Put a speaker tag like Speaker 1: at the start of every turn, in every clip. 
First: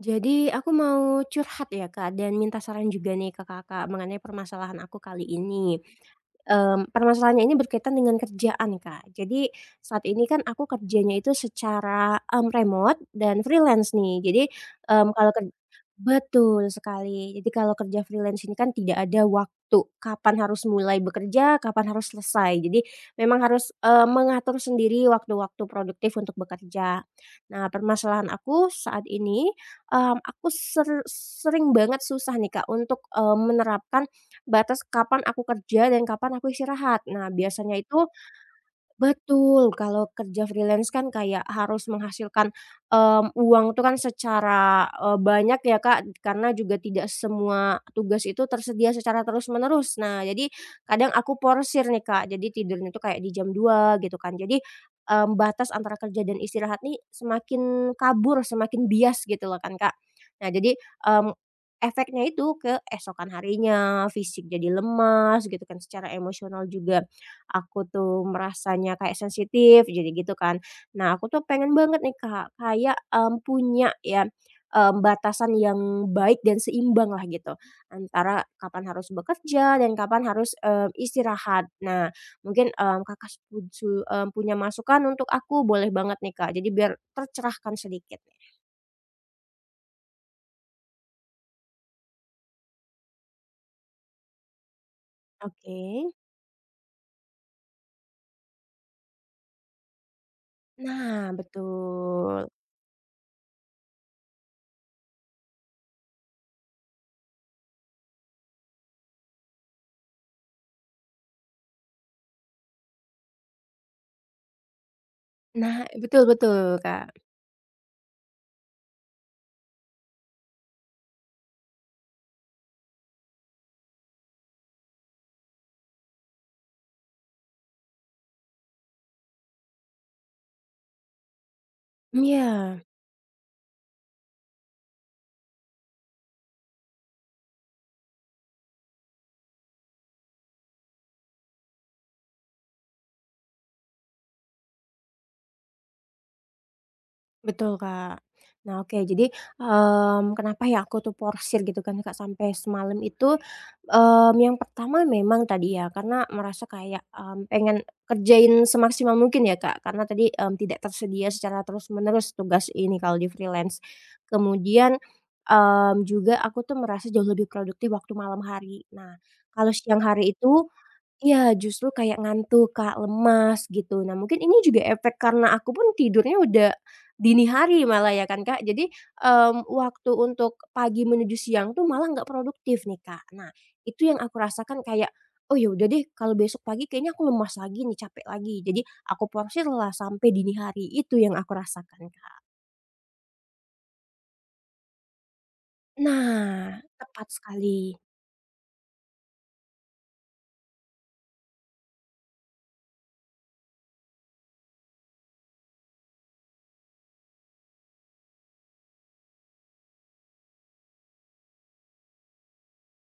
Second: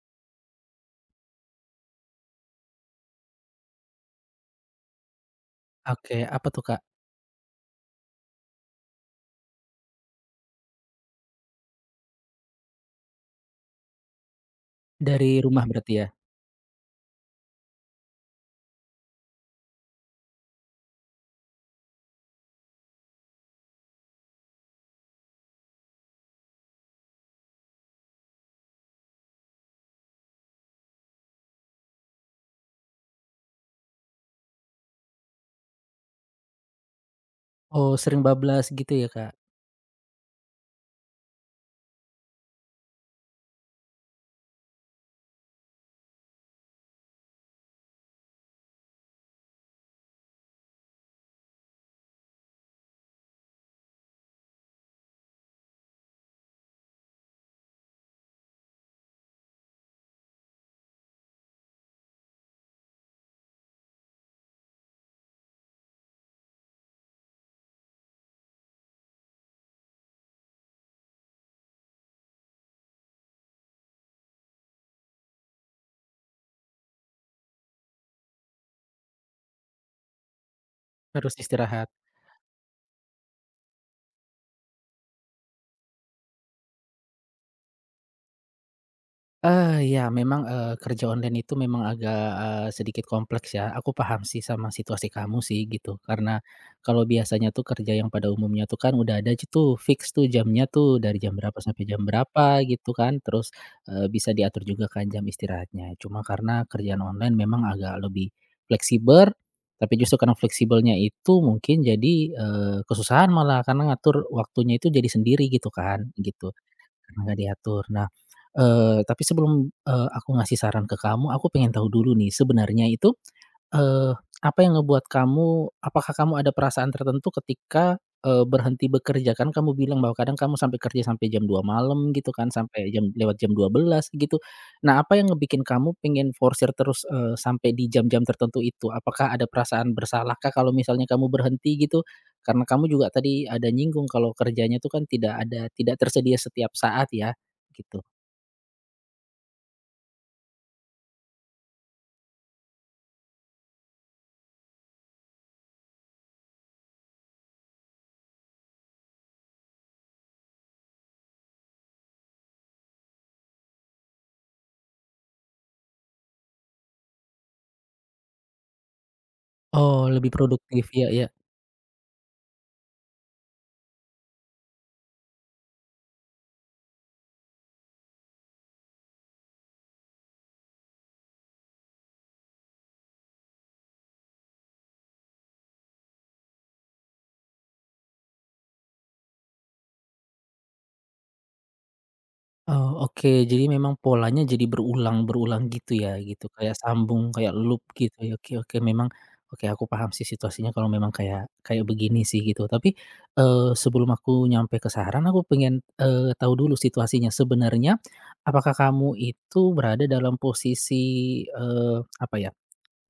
Speaker 1: Jadi aku mau curhat ya Kak dan minta saran juga nih ke Kakak mengenai permasalahan aku kali ini.
Speaker 2: Oke, apa tuh, Kak?
Speaker 1: Permasalahannya ini berkaitan dengan kerjaan Kak. Jadi saat ini kan aku kerjanya itu secara, remote dan freelance nih. Jadi, mmm,
Speaker 2: Dari
Speaker 1: kalau ker
Speaker 2: rumah berarti ya?
Speaker 1: Betul sekali. Jadi kalau kerja freelance ini kan tidak ada waktu, kapan harus mulai bekerja, kapan harus selesai. Jadi memang harus, mengatur sendiri waktu-waktu produktif untuk bekerja. Nah permasalahan aku saat ini mmm, aku ser sering banget susah nih, Kak, untuk, menerapkan batas kapan aku kerja dan kapan aku istirahat. Nah, biasanya
Speaker 2: Oh,
Speaker 1: itu.
Speaker 2: sering bablas gitu ya, Kak?
Speaker 1: Betul, kalau kerja freelance kan kayak harus menghasilkan, uang tuh kan secara, banyak ya, Kak, karena juga tidak semua tugas itu tersedia secara terus-menerus. Nah, jadi kadang aku porsir nih, Kak, jadi tidurnya tuh kayak di jam 2 gitu kan. Jadi, batas antara kerja dan istirahat nih semakin kabur, semakin bias gitu loh kan, Kak. Nah, jadi, mmm, efeknya itu ke esokan harinya, fisik jadi lemas gitu kan, secara emosional juga. Aku tuh merasanya kayak sensitif jadi gitu kan. Nah aku tuh pengen banget nih Kak, kayak, punya ya, batasan yang baik dan seimbang lah gitu, antara kapan harus bekerja dan kapan harus,
Speaker 2: Harus
Speaker 1: istirahat.
Speaker 2: istirahat.
Speaker 1: Nah mungkin, Kakak setuju, punya masukan untuk aku boleh banget nih Kak, jadi biar tercerahkan sedikit.
Speaker 2: Ya, memang, kerja online itu memang agak, sedikit kompleks ya. Aku paham sih sama situasi kamu sih
Speaker 1: Oke.
Speaker 2: gitu. Karena kalau biasanya tuh kerja yang pada umumnya tuh kan udah ada aja tuh fix tuh jamnya tuh dari
Speaker 1: Nah
Speaker 2: jam berapa sampai jam
Speaker 1: betul.
Speaker 2: berapa gitu kan. Terus, bisa diatur juga kan jam istirahatnya. Cuma karena kerjaan online memang agak lebih fleksibel, tapi justru karena fleksibelnya itu mungkin jadi, kesusahan malah karena ngatur waktunya itu jadi sendiri gitu
Speaker 1: Nah
Speaker 2: kan,
Speaker 1: betul
Speaker 2: gitu.
Speaker 1: betul Kak.
Speaker 2: Karena nggak diatur. Nah, tapi sebelum, aku ngasih saran ke kamu, aku pengen tahu dulu nih, sebenarnya itu, apa yang ngebuat kamu apakah kamu ada perasaan tertentu ketika, berhenti bekerja? Kan kamu bilang bahwa kadang kamu sampai kerja sampai jam 2 malam gitu kan,
Speaker 1: Iya.
Speaker 2: sampai jam lewat jam 12 gitu. Nah, apa yang ngebikin kamu pengen forsir terus, sampai di jam-jam tertentu itu? Apakah ada perasaan bersalahkah kalau misalnya kamu berhenti gitu? Karena kamu juga tadi ada nyinggung kalau kerjanya tuh kan tidak ada tidak tersedia setiap saat ya,
Speaker 1: Betul,
Speaker 2: gitu.
Speaker 1: Kak. Nah, oke. Jadi, kenapa ya aku tuh porsir gitu kan, Kak, sampai semalam itu, yang pertama memang tadi ya, karena merasa kayak, pengen kerjain semaksimal mungkin ya, Kak, karena tadi, tidak tersedia secara terus-menerus tugas ini kalau di freelance. Kemudian, juga aku tuh merasa jauh lebih produktif waktu malam hari. Nah, kalau siang
Speaker 2: Oh, lebih
Speaker 1: hari itu.
Speaker 2: produktif, ya, ya.
Speaker 1: Iya, justru kayak ngantuk, Kak, lemas gitu. Nah, mungkin ini juga efek karena aku pun tidurnya udah dini hari malah ya kan, Kak. Jadi, waktu untuk pagi menuju siang tuh malah nggak produktif nih, Kak. Nah, itu yang aku rasakan kayak, "Oh, ya udah deh kalau besok pagi kayaknya aku lemas lagi nih, capek lagi." Jadi aku porsirlah sampai dini hari, itu yang aku rasakan, Kak.
Speaker 2: Oh, oke. Jadi memang polanya jadi berulang-berulang gitu ya, gitu.
Speaker 1: Nah,
Speaker 2: Kayak
Speaker 1: tepat
Speaker 2: sambung, kayak loop
Speaker 1: sekali.
Speaker 2: gitu ya. Oke, oke, memang oke aku paham sih situasinya kalau memang kayak kayak begini sih gitu. Tapi, sebelum aku nyampe ke saran, aku pengen, tahu dulu situasinya. Sebenarnya apakah kamu itu berada dalam posisi, apa ya.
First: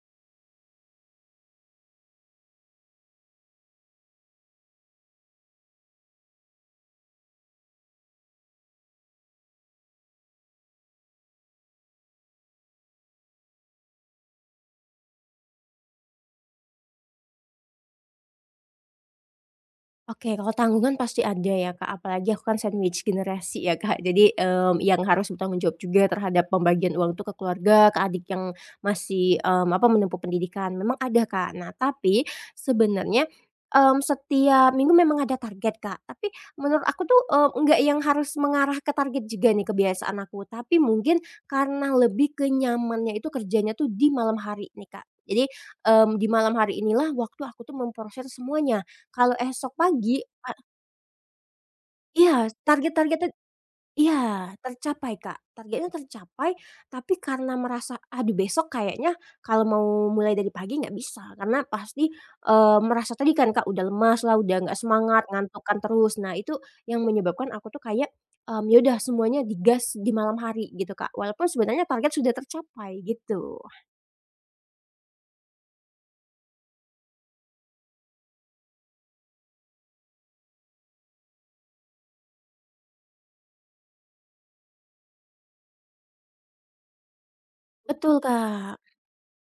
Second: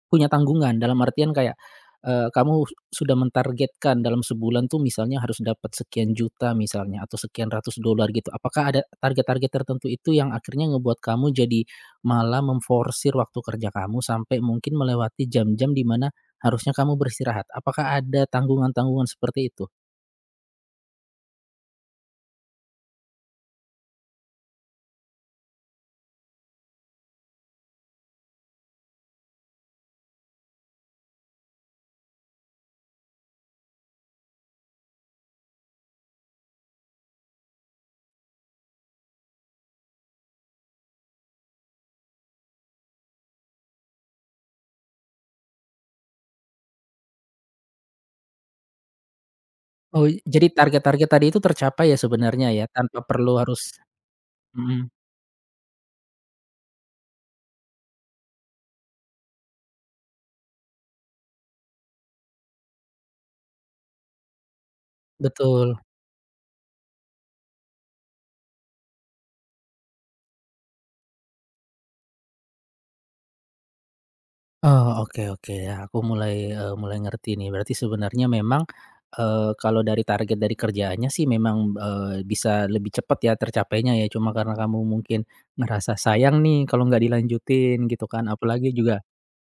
Speaker 2: Punya tanggungan dalam artian kayak, kamu sudah mentargetkan dalam sebulan tuh misalnya harus dapat sekian juta misalnya atau sekian ratus dolar gitu. Apakah ada target-target tertentu itu yang akhirnya ngebuat kamu jadi malah memforsir waktu kerja kamu sampai mungkin melewati jam-jam di mana harusnya kamu beristirahat? Apakah ada tanggungan-tanggungan seperti itu?
Speaker 1: Oke, kalau tanggungan pasti ada ya, Kak, apalagi aku kan sandwich generasi ya, Kak. Jadi, yang harus bertanggung jawab juga terhadap pembagian uang itu ke keluarga, ke adik yang masih, apa, menempuh pendidikan, memang ada, Kak. Nah, tapi sebenarnya, setiap minggu memang ada target, Kak, tapi menurut aku tuh, enggak yang harus mengarah ke target juga nih kebiasaan aku, tapi mungkin karena lebih kenyamannya itu kerjanya tuh di malam hari nih, Kak. Jadi, di malam hari inilah waktu aku tuh memproses semuanya. Kalau esok
Speaker 2: Oh,
Speaker 1: pagi
Speaker 2: jadi
Speaker 1: a
Speaker 2: target-target tadi itu tercapai ya
Speaker 1: iya,
Speaker 2: sebenarnya ya tanpa
Speaker 1: target-targetnya
Speaker 2: perlu harus.
Speaker 1: iya,
Speaker 2: Mhm,
Speaker 1: tercapai, Kak. Targetnya tercapai, tapi karena merasa, "Aduh, besok kayaknya kalau mau mulai dari pagi nggak bisa." Karena pasti, merasa tadi kan, Kak, udah lemas lah, udah nggak semangat, ngantukan
Speaker 2: betul.
Speaker 1: terus. Nah, itu yang menyebabkan aku tuh kayak, ya udah semuanya digas di malam hari gitu, Kak. Walaupun sebenarnya target sudah tercapai, gitu.
Speaker 2: Oh, oke, oke. Ya, aku mulai ngerti nih. Berarti sebenarnya memang, kalau dari target dari kerjaannya sih memang, bisa lebih cepat ya tercapainya ya, cuma karena kamu mungkin ngerasa sayang nih kalau nggak dilanjutin gitu
Speaker 1: Betul,
Speaker 2: kan. Apalagi
Speaker 1: Kak.
Speaker 2: juga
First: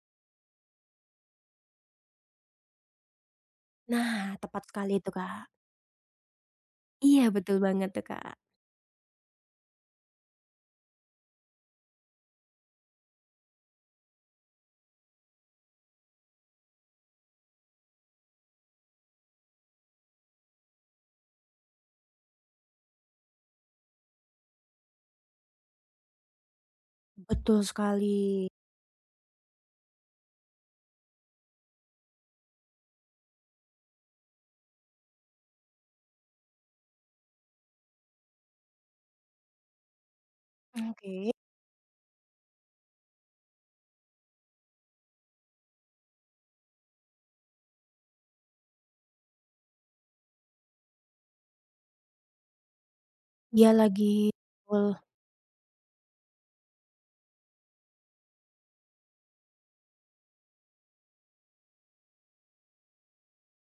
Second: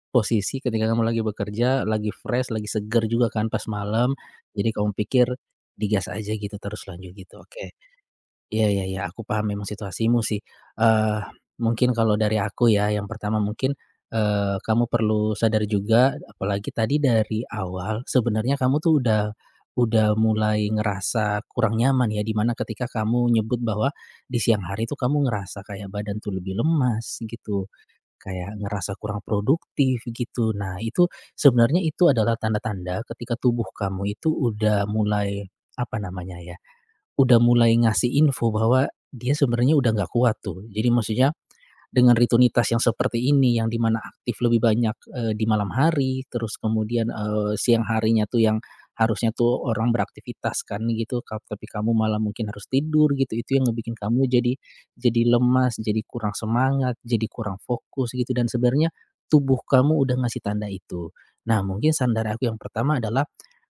Speaker 2: posisi ketika kamu lagi bekerja, lagi fresh, lagi seger juga kan pas malam,
Speaker 1: Nah, tepat
Speaker 2: jadi
Speaker 1: sekali
Speaker 2: kamu
Speaker 1: itu,
Speaker 2: pikir
Speaker 1: Kak.
Speaker 2: digas aja gitu terus lanjut
Speaker 1: Iya,
Speaker 2: gitu,
Speaker 1: betul
Speaker 2: oke.
Speaker 1: banget tuh, Kak.
Speaker 2: Iya, iya, iya, aku paham memang situasimu sih. Eee, mungkin kalau dari aku ya, yang pertama mungkin, kamu perlu sadar juga, apalagi tadi dari awal, sebenarnya kamu tuh udah mulai ngerasa kurang nyaman ya, di mana ketika kamu nyebut bahwa di siang hari tuh kamu ngerasa kayak badan tuh lebih lemas
Speaker 1: Betul
Speaker 2: gitu,
Speaker 1: sekali.
Speaker 2: kayak ngerasa kurang produktif gitu. Nah, itu sebenarnya itu adalah tanda-tanda ketika tubuh kamu itu udah mulai, apa namanya ya, udah mulai ngasih info bahwa dia sebenarnya udah nggak kuat tuh. Jadi maksudnya
Speaker 1: Oke.
Speaker 2: dengan rutinitas yang seperti ini yang dimana aktif lebih banyak, di malam hari, terus kemudian, siang harinya tuh yang harusnya tuh orang beraktivitas kan gitu, tapi kamu malah mungkin harus tidur gitu, itu yang
Speaker 1: Dia
Speaker 2: ngebikin kamu
Speaker 1: lagi
Speaker 2: jadi
Speaker 1: full.
Speaker 2: jadi lemas, jadi kurang semangat, jadi kurang fokus gitu dan sebenarnya tubuh kamu udah ngasih tanda itu. Nah mungkin sandar aku yang pertama adalah,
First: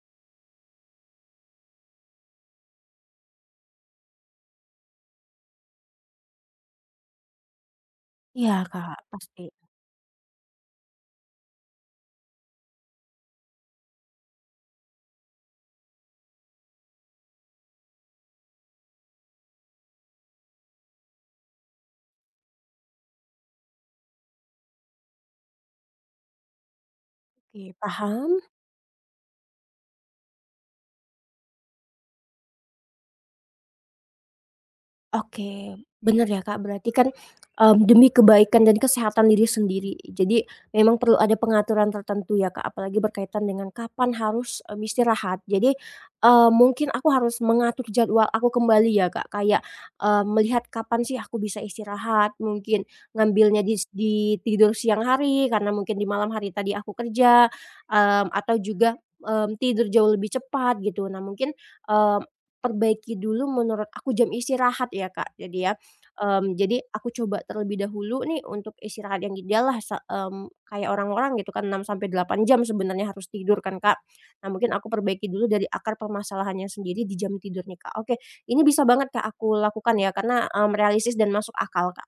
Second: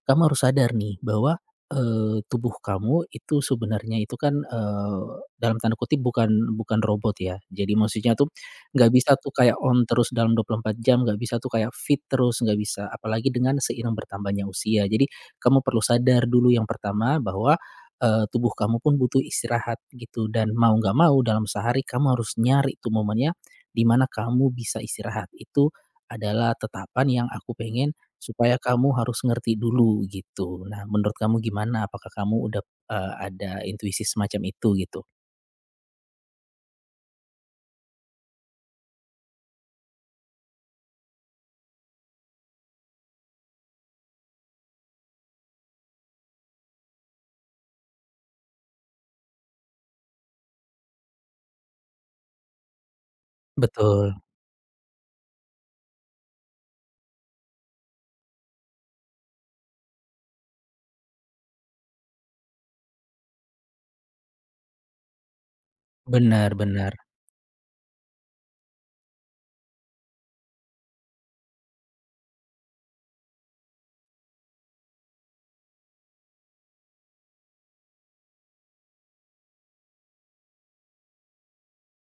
Speaker 2: kamu harus sadar nih bahwa tubuh kamu itu sebenarnya itu kan, dalam tanda kutip bukan bukan robot ya. Jadi maksudnya tuh
Speaker 1: Iya,
Speaker 2: nggak
Speaker 1: Kak,
Speaker 2: bisa tuh
Speaker 1: pasti.
Speaker 2: kayak on terus dalam 24 jam, nggak bisa tuh kayak fit terus, nggak bisa. Apalagi dengan seiring bertambahnya usia. Jadi kamu perlu sadar dulu yang pertama bahwa, tubuh kamu pun butuh istirahat gitu dan mau nggak mau dalam sehari kamu harus nyari tuh momennya di mana kamu bisa istirahat. Itu adalah tetapan yang aku
Speaker 1: Oke,
Speaker 2: pengen.
Speaker 1: paham.
Speaker 2: Supaya kamu harus ngerti dulu gitu. Nah, menurut kamu gimana? Apakah kamu udah, ada intuisi semacam itu gitu?
Speaker 1: Oke, bener ya Kak, berarti kan, demi kebaikan dan kesehatan diri sendiri. Jadi memang perlu ada pengaturan tertentu ya Kak, apalagi berkaitan dengan kapan harus, istirahat. Jadi, mungkin aku harus mengatur jadwal aku kembali ya Kak, kayak, melihat kapan sih aku bisa istirahat, mungkin ngambilnya
Speaker 2: Betul,
Speaker 1: di tidur siang hari karena mungkin di malam hari tadi aku kerja, atau juga, tidur jauh lebih cepat gitu. Nah mungkin, mmm Perbaiki dulu menurut aku jam istirahat ya, Kak, jadi ya,
Speaker 2: benar,
Speaker 1: jadi
Speaker 2: benar.
Speaker 1: aku coba terlebih dahulu nih untuk istirahat yang ideal lah kayak orang-orang gitu kan 6 sampai 8 jam sebenarnya harus tidur kan, Kak. Nah mungkin aku perbaiki dulu dari akar permasalahannya sendiri di jam tidur nih, Kak. Oke, ini bisa banget, Kak, aku lakukan ya karena, realistis dan masuk akal, Kak.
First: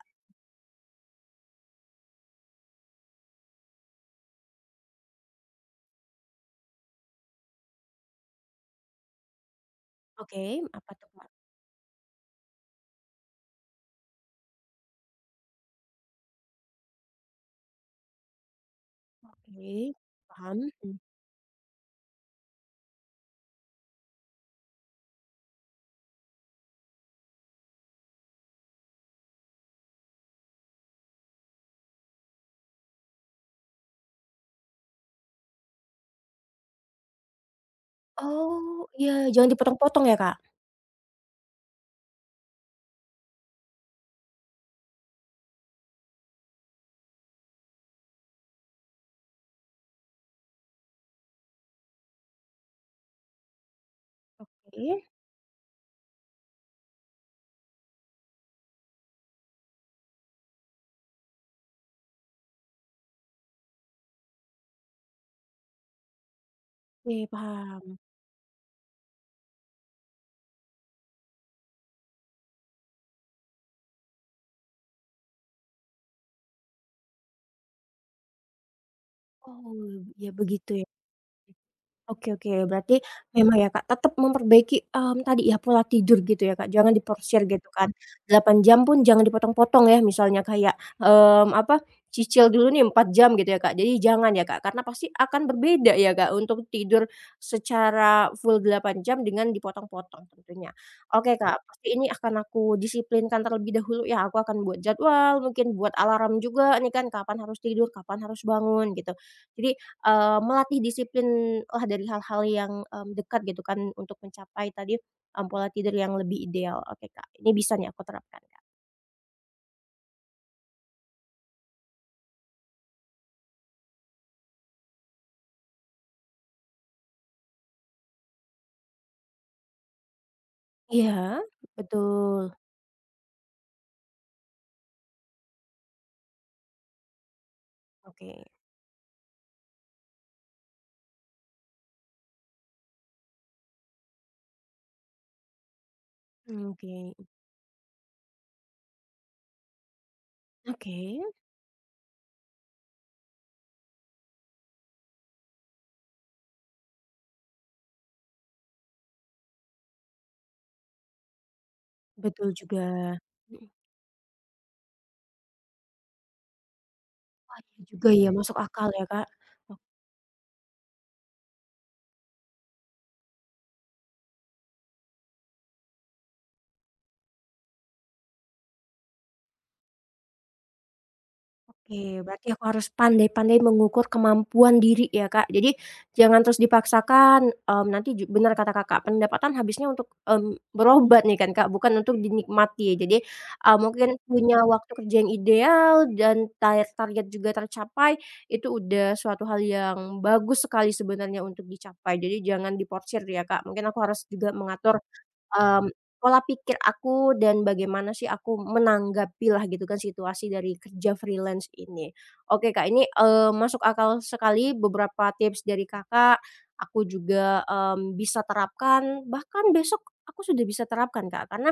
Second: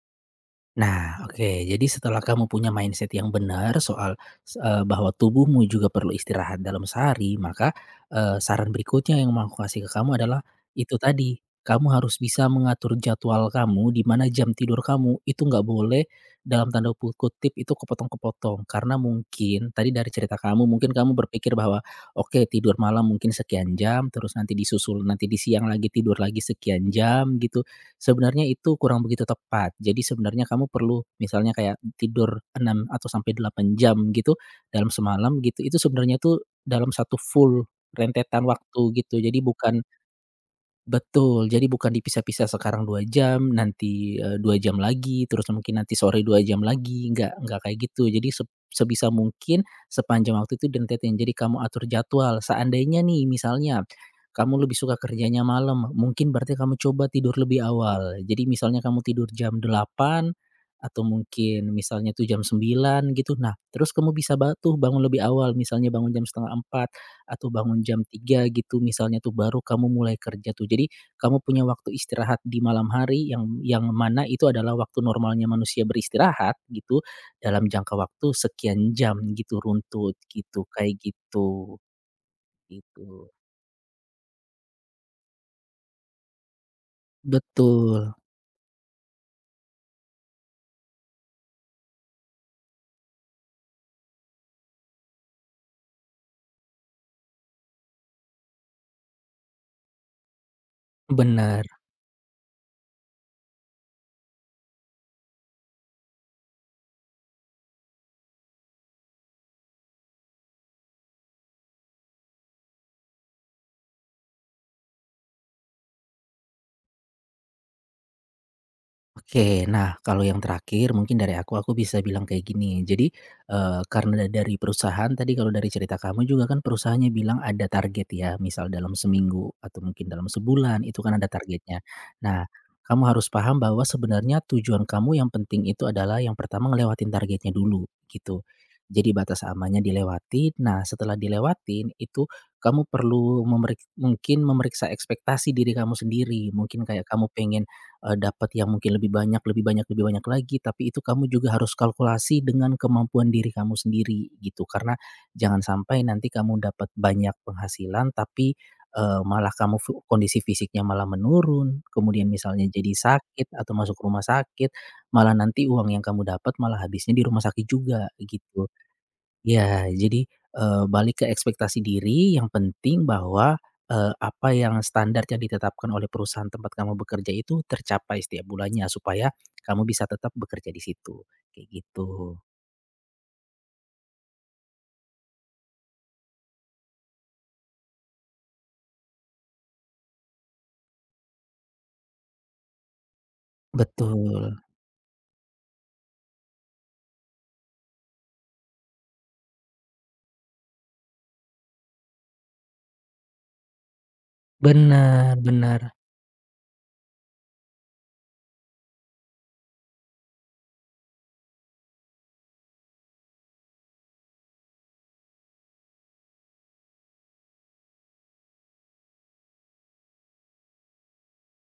Speaker 2: Nah, oke. Jadi setelah kamu punya mindset yang benar soal bahwa tubuhmu juga perlu istirahat dalam sehari, maka, saran berikutnya yang mau aku kasih ke kamu
Speaker 1: Oke,
Speaker 2: adalah
Speaker 1: apa
Speaker 2: itu
Speaker 1: tuh, Kak?
Speaker 2: tadi, kamu harus bisa mengatur jadwal kamu di mana jam tidur kamu itu nggak boleh dalam tanda kutip itu "kepotong-kepotong." Karena mungkin
Speaker 1: Oke,
Speaker 2: tadi dari cerita
Speaker 1: paham,
Speaker 2: kamu, mungkin
Speaker 1: mhm.
Speaker 2: kamu berpikir bahwa, "Oke, tidur malam mungkin sekian jam, terus nanti disusul nanti di siang lagi tidur lagi sekian jam," gitu sebenarnya itu kurang begitu tepat. Jadi sebenarnya kamu perlu misalnya kayak tidur 6 atau sampai 8 jam gitu dalam semalam gitu, itu sebenarnya tuh dalam satu full rentetan
Speaker 1: Oh,
Speaker 2: waktu
Speaker 1: iya
Speaker 2: gitu. Jadi
Speaker 1: jangan
Speaker 2: bukan.
Speaker 1: dipotong-potong ya, Kak?
Speaker 2: Betul, jadi bukan dipisah-pisah sekarang 2 jam, nanti, 2 jam lagi, terus mungkin nanti sore 2 jam lagi, nggak kayak gitu. Jadi sebisa mungkin sepanjang waktu itu ditentetin. Jadi kamu atur jadwal, seandainya nih misalnya kamu lebih suka
Speaker 1: Oke,
Speaker 2: kerjanya malam, mungkin berarti kamu coba tidur lebih awal. Jadi misalnya kamu tidur jam 8 atau mungkin misalnya tuh jam 9 gitu. Nah, terus kamu bisa bangun lebih awal, misalnya bangun jam setengah empat
Speaker 1: oke
Speaker 2: atau bangun
Speaker 1: paham.
Speaker 2: jam 3 gitu misalnya tuh baru kamu mulai kerja tuh. Jadi kamu punya waktu istirahat di malam hari yang mana itu adalah waktu normalnya manusia beristirahat gitu, dalam jangka waktu sekian jam gitu
Speaker 1: Oh,
Speaker 2: runtut
Speaker 1: ya
Speaker 2: gitu,
Speaker 1: begitu ya.
Speaker 2: kayak gitu,
Speaker 1: Oke oke, berarti
Speaker 2: gitu.
Speaker 1: memang ya Kak, tetap memperbaiki, tadi ya pola tidur gitu ya Kak, jangan diporsir gitu
Speaker 2: Betul,
Speaker 1: kan, 8 jam pun jangan dipotong-potong ya misalnya kayak, apa, cicil dulu nih 4 jam gitu ya Kak, jadi jangan ya Kak, karena pasti akan berbeda ya Kak, untuk tidur secara full 8 jam dengan dipotong-potong tentunya. Oke Kak,
Speaker 2: benar.
Speaker 1: pasti ini akan aku disiplinkan terlebih dahulu ya, aku akan buat jadwal, mungkin buat alarm juga nih kan, kapan harus tidur, kapan harus bangun gitu. Jadi, melatih disiplin lah dari hal-hal yang, dekat gitu kan untuk mencapai tadi, pola tidur yang lebih ideal. Oke, Kak, ini bisa nih aku terapkan, Kak.
Speaker 2: Oke, nah kalau yang terakhir mungkin dari aku, bisa bilang kayak gini. Jadi, karena dari perusahaan tadi kalau dari cerita kamu juga kan perusahaannya bilang ada target ya, misal dalam seminggu atau mungkin dalam sebulan itu kan ada
Speaker 1: Iya?
Speaker 2: targetnya. Nah,
Speaker 1: Betul,
Speaker 2: kamu harus paham bahwa sebenarnya tujuan kamu yang penting itu adalah yang pertama ngelewatin targetnya dulu, gitu.
Speaker 1: oke.
Speaker 2: Jadi batas amannya dilewati, nah setelah dilewatin itu kamu perlu mungkin memeriksa ekspektasi diri kamu sendiri. Mungkin kayak
Speaker 1: Oke
Speaker 2: kamu pengen dapat yang mungkin lebih banyak, lebih banyak, lebih banyak lagi, tapi itu
Speaker 1: oke,
Speaker 2: kamu juga harus kalkulasi dengan kemampuan diri kamu sendiri gitu. Karena jangan sampai nanti kamu dapat banyak penghasilan tapi, malah kamu kondisi fisiknya malah menurun, kemudian
Speaker 1: betul
Speaker 2: misalnya
Speaker 1: juga.
Speaker 2: jadi sakit
Speaker 1: Mhm.
Speaker 2: atau masuk rumah sakit, malah nanti uang yang kamu dapat malah habisnya di rumah
Speaker 1: Wah,
Speaker 2: sakit
Speaker 1: iya
Speaker 2: juga
Speaker 1: juga ya, masuk
Speaker 2: gitu.
Speaker 1: akal ya, Kak.
Speaker 2: Ya, jadi, balik ke ekspektasi diri, yang penting bahwa, apa yang standar yang ditetapkan oleh perusahaan tempat kamu bekerja itu tercapai setiap bulannya, supaya kamu bisa tetap bekerja di situ, kayak
Speaker 1: Oke,
Speaker 2: gitu.
Speaker 1: berarti aku harus pandai-pandai mengukur kemampuan diri ya, Kak. Jadi jangan terus dipaksakan, nanti bener kata Kakak, pendapatan habisnya untuk, berobat nih kan, Kak, bukan untuk dinikmati. Ya. Jadi, mungkin
Speaker 2: Betul,
Speaker 1: punya waktu kerja yang ideal dan target juga tercapai, itu udah suatu hal yang bagus sekali sebenarnya untuk dicapai. Jadi jangan diporsir ya, Kak. Mungkin aku harus juga mengatur
Speaker 2: benar, benar.
Speaker 1: Mmm, pola pikir aku dan bagaimana sih aku menanggapilah gitu kan situasi dari kerja freelance ini. Oke Kak, ini, masuk akal sekali beberapa tips dari Kakak, aku juga, bisa terapkan, bahkan besok aku sudah bisa terapkan Kak, karena,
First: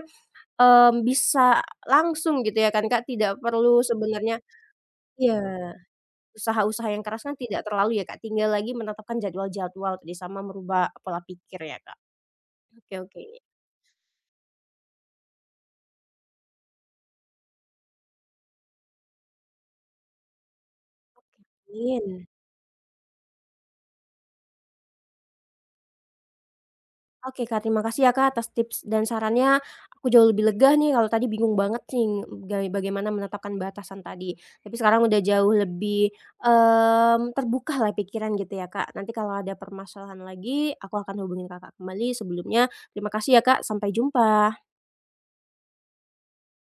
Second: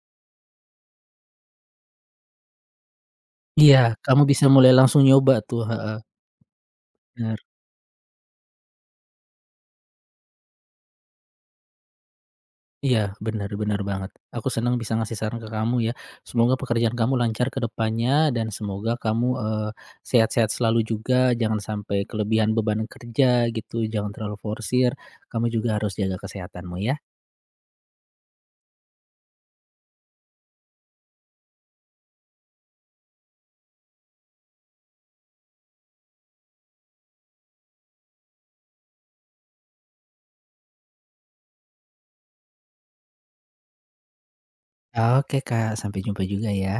Speaker 1: mmm, bisa langsung gitu ya kan Kak, tidak
Speaker 2: Iya,
Speaker 1: perlu
Speaker 2: kamu
Speaker 1: sebenarnya
Speaker 2: bisa mulai langsung nyoba
Speaker 1: iya,
Speaker 2: tuh, heeh,
Speaker 1: usaha-usaha yang keras kan
Speaker 2: nah.
Speaker 1: tidak terlalu ya Kak, tinggal lagi menetapkan jadwal-jadwal tadi sama merubah pola pikir ya Kak. Oke
Speaker 2: Iya,
Speaker 1: oke,
Speaker 2: benar-benar banget. Aku senang bisa ngasih saran ke kamu ya. Semoga pekerjaan kamu lancar ke depannya dan semoga kamu, sehat-sehat selalu juga, jangan sampai
Speaker 1: amin.
Speaker 2: kelebihan beban kerja gitu, jangan terlalu forsir, kamu juga harus jaga kesehatanmu ya.
Speaker 1: Oke Kak, terima kasih ya Kak atas tips dan sarannya. Aku jauh lebih lega nih kalau tadi bingung banget nih ga bagaimana menetapkan batasan tadi. Tapi sekarang udah jauh lebih, terbuka lah pikiran gitu ya Kak. Nanti kalau ada permasalahan lagi, aku akan hubungin Kakak kembali. Sebelumnya terima kasih ya Kak, sampai jumpa.
Speaker 2: Oke Kak, sampai jumpa juga ya.